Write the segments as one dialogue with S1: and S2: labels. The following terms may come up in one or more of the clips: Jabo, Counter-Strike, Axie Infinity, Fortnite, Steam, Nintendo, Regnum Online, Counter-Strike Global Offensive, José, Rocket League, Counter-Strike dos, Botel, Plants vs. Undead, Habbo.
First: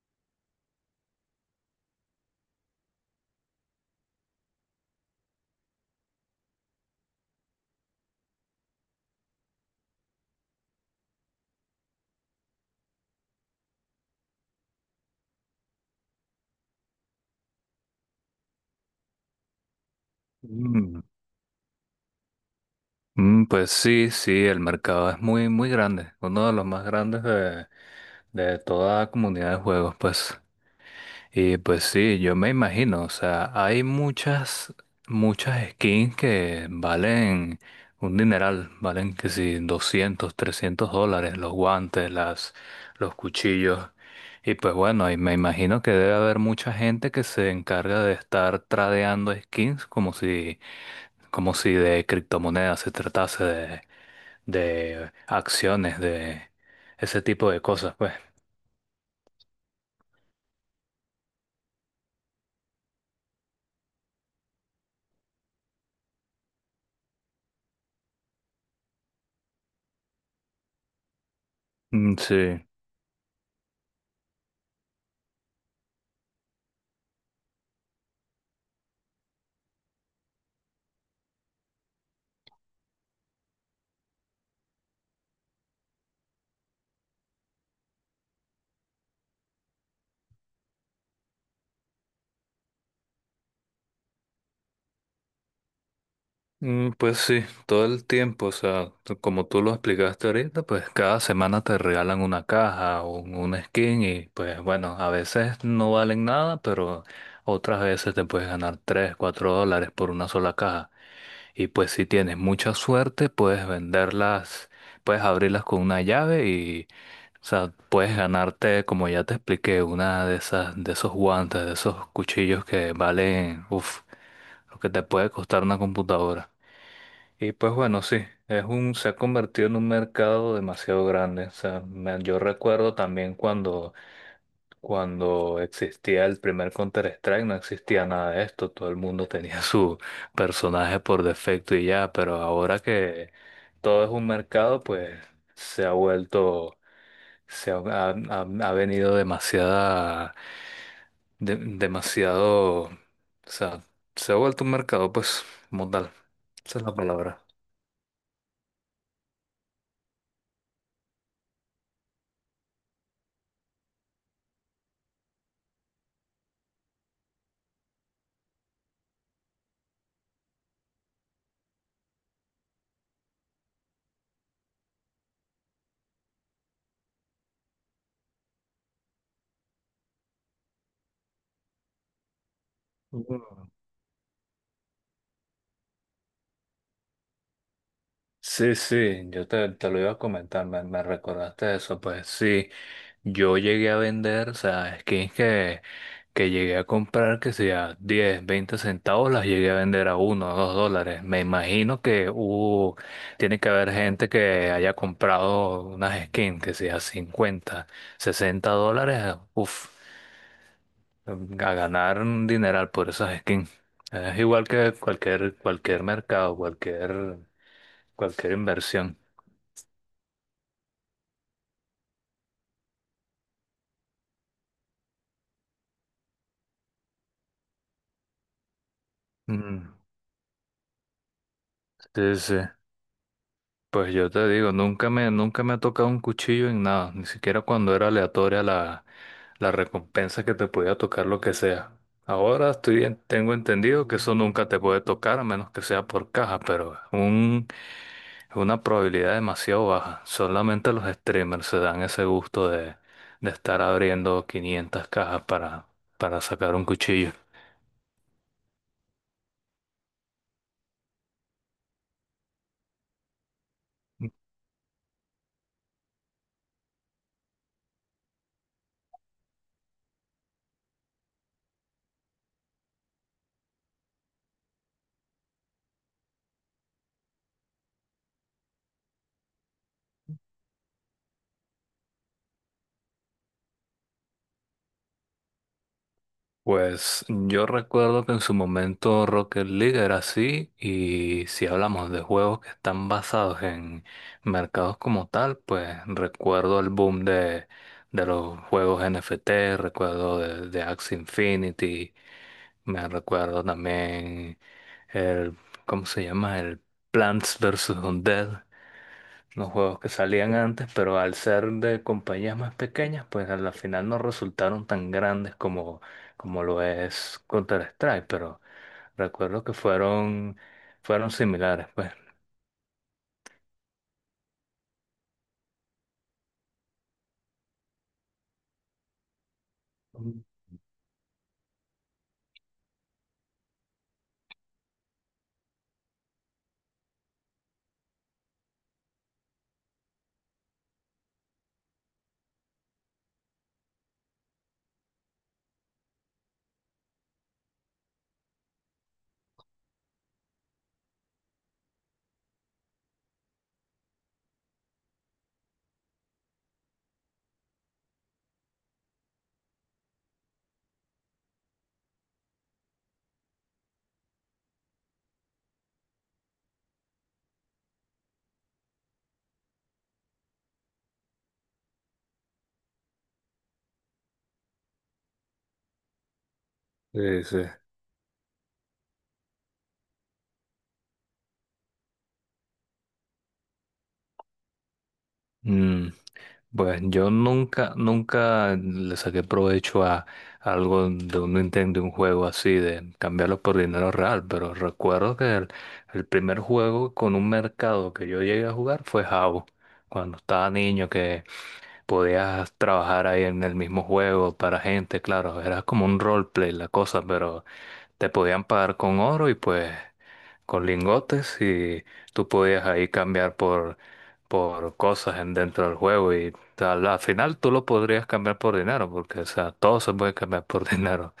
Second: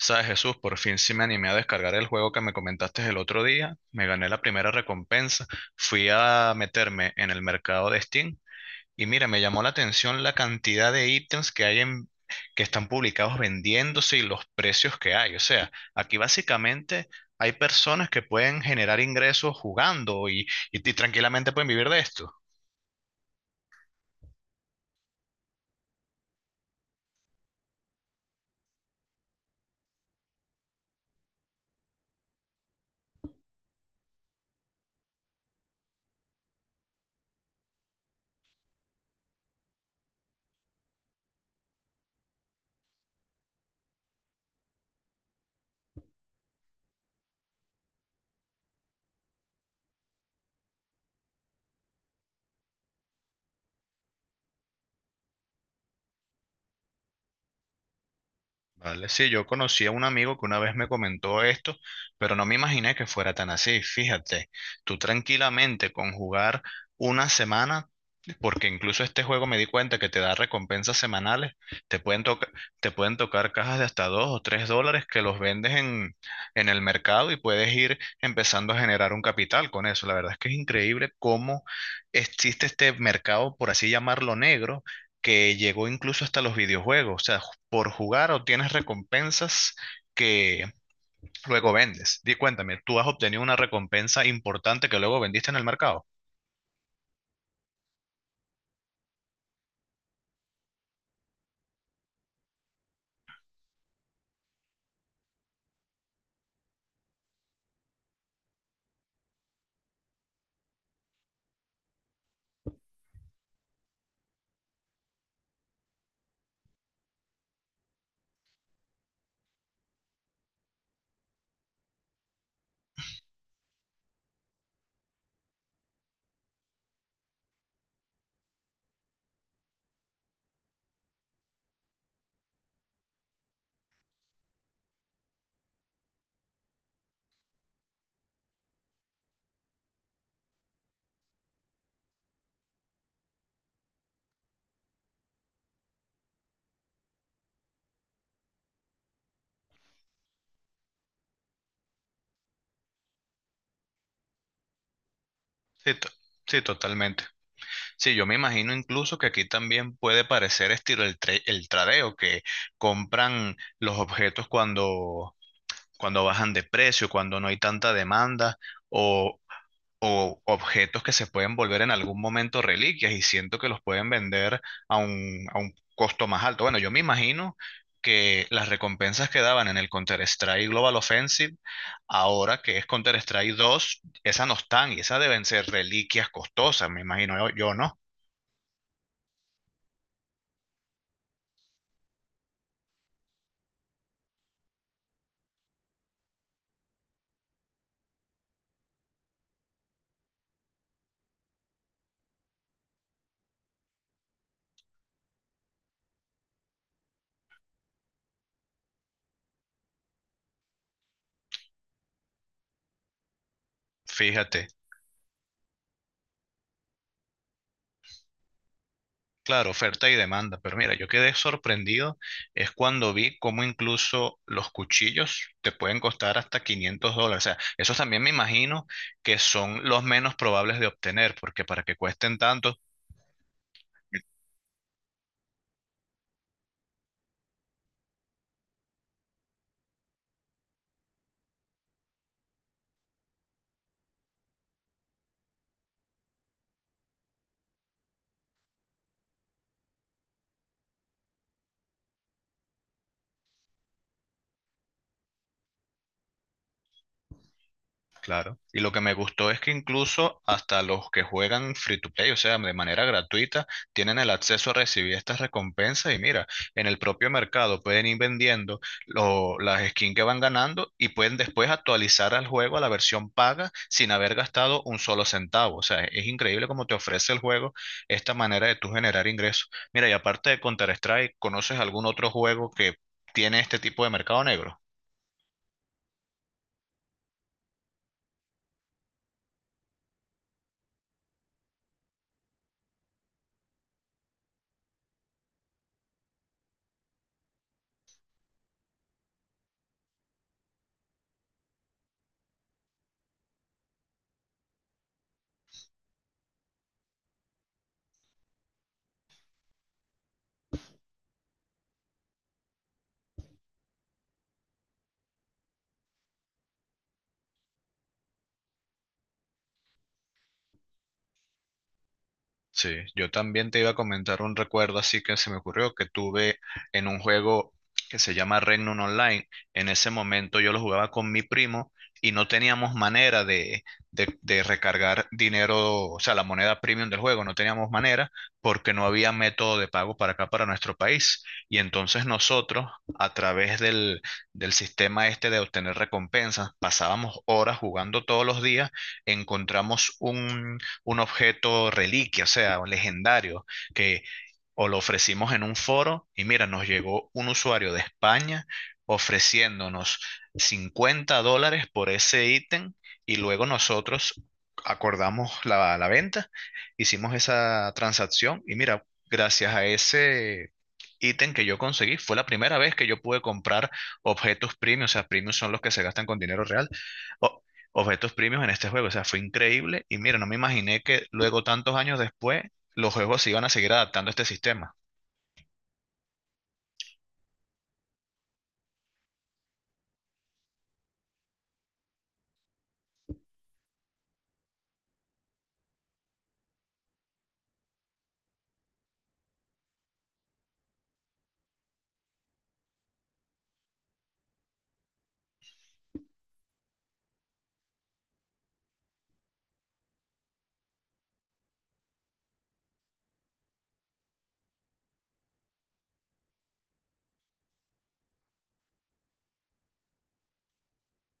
S1: Sabes, Jesús, por fin sí me animé a descargar el juego que me comentaste el otro día. Me gané la primera recompensa. Fui a meterme en el mercado de Steam y mira, me llamó la atención la cantidad de ítems que hay que están publicados vendiéndose y los precios que hay. O sea, aquí básicamente hay personas que pueden generar ingresos jugando y
S2: Mm,
S1: tranquilamente pueden vivir de esto.
S2: mm. Pues sí, sí, el mercado es muy, muy grande, uno de los más grandes de toda comunidad de juegos, pues. Y pues sí, yo me imagino, o sea, hay muchas, muchas skins que valen un dineral, valen que si $200 $300, los guantes, las, los cuchillos. Y pues bueno, y me imagino que debe haber mucha gente que se encarga de estar tradeando skins como si de criptomonedas se tratase de acciones, de ese tipo de cosas, pues.
S1: Vale, sí, yo conocí a un amigo que una vez me comentó esto, pero no me imaginé que fuera tan así. Fíjate, tú tranquilamente con jugar una semana porque incluso este juego me di cuenta que te da recompensas semanales. Te
S2: Mm,
S1: pueden toca-
S2: sí.
S1: Te pueden tocar cajas de hasta $2 o $3 que los vendes en el mercado y puedes ir empezando a generar un capital con eso. La verdad es que es increíble cómo existe este mercado, por así llamarlo, negro, que llegó incluso hasta los videojuegos. O sea, por jugar obtienes recompensas que luego vendes. Di cuéntame, ¿tú has obtenido una recompensa importante que luego vendiste en el mercado?
S2: Pues sí, todo el tiempo, o sea, como tú lo explicaste ahorita, pues cada semana te regalan una caja o un skin y pues bueno, a veces no valen nada, pero otras veces te puedes ganar $3 $4 por una sola caja. Y pues si tienes mucha suerte, puedes venderlas, puedes abrirlas con una llave y, o sea, puedes ganarte, como ya te expliqué, una de esas, de esos guantes, de esos cuchillos que valen, uff, lo que te puede costar una computadora. Y pues bueno, sí, se ha convertido en un mercado demasiado grande. O sea, yo recuerdo también cuando existía el primer Counter-Strike, no existía nada de esto, todo el mundo tenía su personaje por defecto y ya, pero ahora que todo es un mercado, pues se ha vuelto, se ha venido demasiada, demasiado, o sea, se ha vuelto un mercado, pues, como
S1: Sí, to-
S2: tal,
S1: sí,
S2: esa es la
S1: totalmente.
S2: palabra.
S1: Sí, yo me imagino incluso que aquí también puede parecer estilo el tradeo, que compran los objetos cuando bajan de precio, cuando no hay tanta demanda, o, o objetos que se pueden volver en algún momento reliquias y siento que los pueden vender a un costo más alto. Bueno, yo me imagino que las recompensas que daban en el Counter-Strike Global Offensive, ahora que es Counter-Strike dos, esas no están y esas deben ser reliquias costosas, me imagino yo, ¿no?
S2: Sí, sí, yo te lo iba a comentar, me recordaste eso, pues sí, yo llegué a vender, o sea, skins que llegué a comprar, que sea 10, 20 centavos, las llegué a vender a 1, o $2. Me imagino que hubo, tiene que haber gente que haya comprado unas skins, que sea $50 $60, uff, a ganar un dineral por esas skins. Es
S1: Fíjate,
S2: igual que cualquier mercado, cualquier inversión.
S1: claro, oferta y demanda, pero mira, yo quedé sorprendido es cuando vi cómo incluso los cuchillos te pueden costar hasta $500. O sea, esos también me imagino que son
S2: Mm.
S1: los menos probables de obtener, porque para que
S2: Sí,
S1: cuesten
S2: sí.
S1: tanto,
S2: Pues yo te digo, nunca me ha tocado un cuchillo en nada, ni siquiera cuando era aleatoria la recompensa que te podía tocar lo que sea. Ahora estoy, tengo entendido que eso nunca te puede tocar a menos que sea por caja, pero es una probabilidad demasiado baja. Solamente los streamers se dan ese gusto de, estar abriendo 500 cajas para sacar un cuchillo.
S1: claro. Y lo que me gustó es que incluso hasta los que juegan free to play, o sea, de manera gratuita, tienen el acceso a recibir estas recompensas y mira, en el propio mercado pueden ir vendiendo las skins que van ganando y pueden después actualizar al juego a la versión paga sin haber gastado un solo centavo. O sea, es increíble cómo te ofrece el juego esta manera de tú generar ingresos. Mira, y aparte de Counter-Strike, ¿conoces algún otro juego que tiene este tipo de mercado negro?
S2: Pues yo recuerdo que en su momento Rocket League era así y si hablamos de juegos que están basados en mercados como tal, pues recuerdo el boom de los juegos NFT, recuerdo de Axie Infinity, me recuerdo también el, ¿cómo se llama? El Plants vs. Undead los juegos que salían antes, pero al ser de compañías más pequeñas, pues a la final no resultaron tan grandes como lo es Counter-Strike, pero recuerdo que fueron similares, pues.
S1: Sí, yo también te iba a comentar un recuerdo así que se me ocurrió que tuve en un juego que se llama Regnum Online. En ese momento yo lo jugaba con mi primo y no teníamos manera de recargar dinero, o sea, la moneda premium del juego, no teníamos manera porque no había método de pago para acá, para nuestro país. Y entonces nosotros, a través del sistema este de obtener recompensas, pasábamos horas jugando todos los días, encontramos un objeto reliquia, o sea, un legendario, que o lo ofrecimos en un foro y mira, nos llegó un usuario de España ofreciéndonos $50 por ese ítem y luego nosotros acordamos la venta, hicimos esa transacción y mira, gracias a ese ítem que yo conseguí, fue la primera vez que yo pude comprar objetos premium, o sea, premium son los que se gastan con dinero real.
S2: Sí, sí.
S1: o- Objetos premium en este juego, o sea, fue increíble y mira, no me imaginé que luego tantos años después los juegos se iban a seguir adaptando a este sistema.
S2: Mm, pues yo nunca le saqué provecho a algo de un Nintendo, de un juego así, de cambiarlo por dinero real, pero recuerdo que el primer juego con un mercado que yo llegué a jugar fue Habbo, cuando estaba niño. Podías trabajar ahí en el mismo juego para gente, claro, era como un roleplay la cosa, pero te podían pagar con oro y pues con lingotes y tú podías ahí cambiar por cosas en dentro del juego y tal. Al final tú lo podrías cambiar por dinero, porque o sea, todo se puede cambiar por dinero.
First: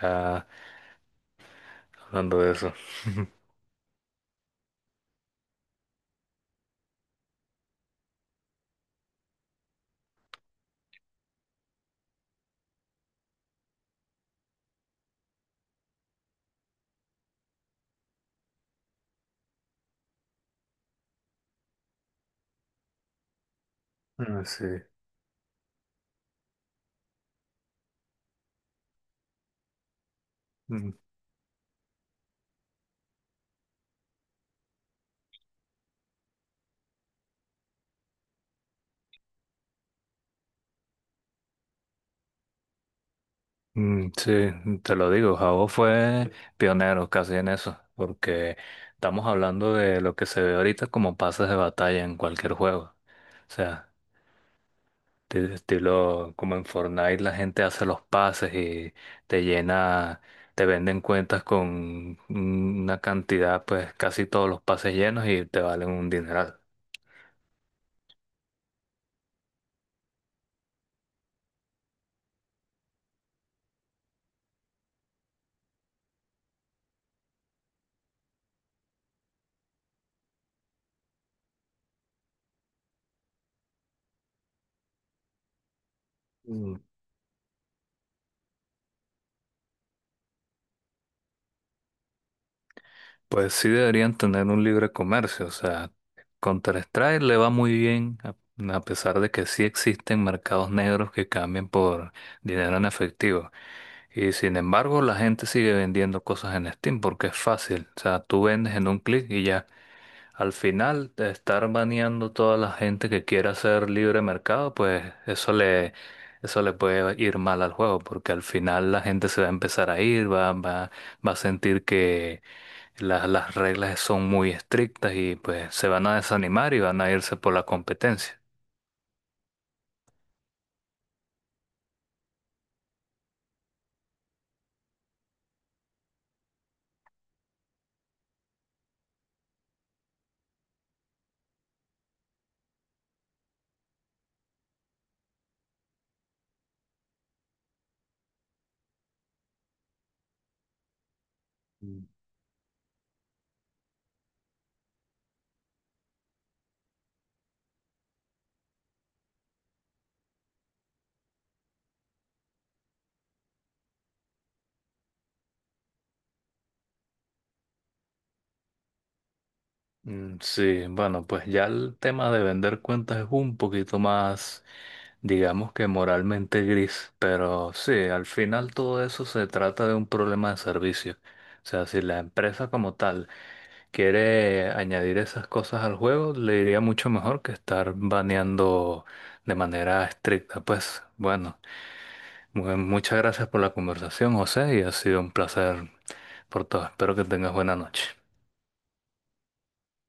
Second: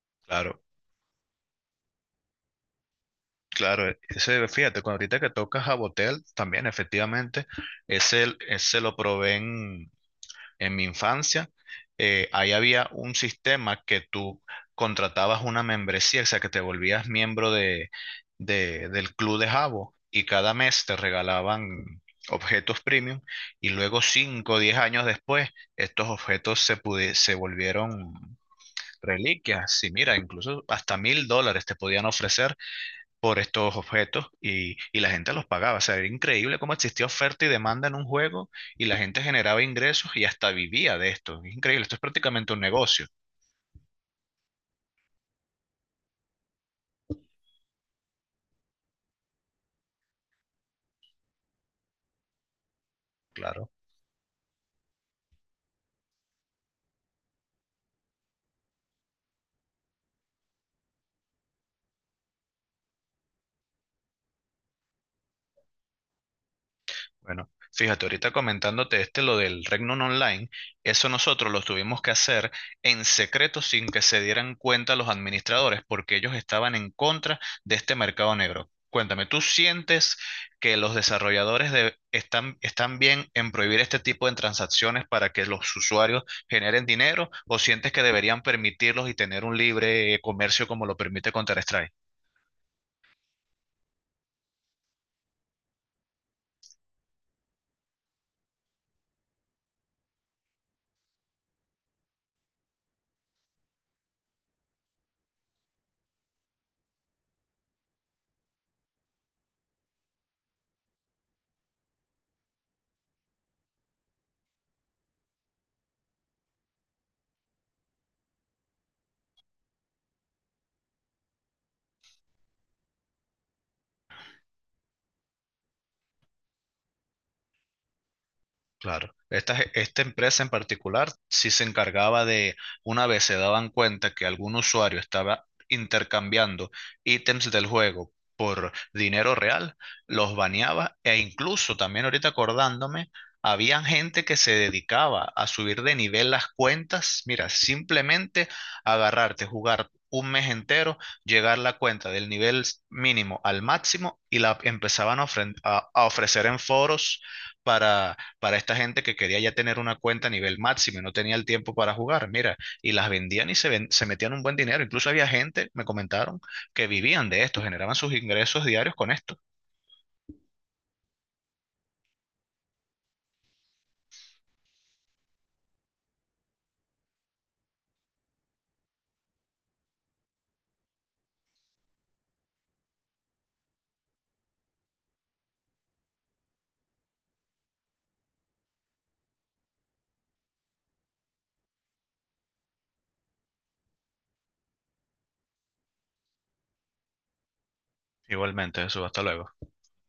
S2: Ya
S1: Claro,
S2: hablando de eso.
S1: claro. Ese, fíjate, cuando ahorita que tocas a Botel, también efectivamente, ese lo probé en mi infancia. Ahí había un sistema que tú contratabas una membresía, o sea, que te volvías miembro del club de Jabo y cada mes te regalaban objetos premium y luego
S2: Ah,
S1: cinco o
S2: sí.
S1: 10 años después estos objetos se volvieron reliquias, sí, mira, incluso hasta $1000 te podían ofrecer por estos objetos y la gente los pagaba. O sea, era increíble cómo existía oferta y demanda en un juego y la gente generaba ingresos y hasta vivía de esto. Es increíble, esto es prácticamente un negocio,
S2: Sí, te lo digo, Jabo fue pionero casi en eso, porque estamos hablando de lo que se ve ahorita como pases de batalla en cualquier juego. O
S1: claro.
S2: sea, estilo como en Fortnite la gente hace los pases y te llena, te venden cuentas con una cantidad, pues casi todos los pases llenos y te valen un dineral.
S1: Bueno, fíjate, ahorita comentándote este lo del Regnum Online, eso nosotros lo tuvimos que hacer en secreto sin que se dieran cuenta los administradores, porque ellos estaban en contra de este mercado negro. Cuéntame, ¿tú sientes que los desarrolladores están bien en prohibir este tipo de transacciones para que los usuarios generen dinero o sientes que deberían permitirlos y tener un libre comercio como lo permite Counter-Strike?
S2: Pues sí deberían tener un libre comercio, o sea, Counter-Strike le va muy bien, a pesar de que sí existen mercados negros que cambian por dinero en efectivo. Y sin embargo, la gente sigue vendiendo cosas en Steam porque es fácil, o sea, tú vendes en un clic y ya. Al final, de estar baneando toda la gente que quiera hacer libre mercado, pues eso le puede ir mal al juego, porque al final la gente se va a empezar a ir, va a sentir que las reglas son muy estrictas y pues se van a desanimar y van a irse por la competencia.
S1: Claro. Esta, esta empresa en particular sí se encargaba de, una vez se daban cuenta que algún usuario estaba intercambiando ítems del juego por dinero real, los baneaba e incluso también ahorita acordándome, habían gente que se dedicaba a subir de nivel las cuentas. Mira, simplemente agarrarte, jugar un mes entero, llegar la
S2: Mm.
S1: cuenta del nivel mínimo al máximo y la empezaban a ofrecer en foros para esta gente que quería ya tener una cuenta a nivel máximo y no tenía el tiempo para jugar, mira, y las vendían y se metían un buen dinero. Incluso había gente, me comentaron, que vivían de esto, generaban sus ingresos diarios con esto.
S2: Sí, bueno, pues ya el tema de vender cuentas es un poquito más, digamos que moralmente gris, pero sí, al final todo eso se trata de un problema de servicio. O sea, si la empresa como tal quiere añadir esas cosas al juego, le iría mucho mejor que estar baneando de manera estricta. Pues bueno, muchas gracias por la conversación, José, y ha sido un placer por todo. Espero que tengas buena noche.
S1: Igualmente, eso, hasta luego.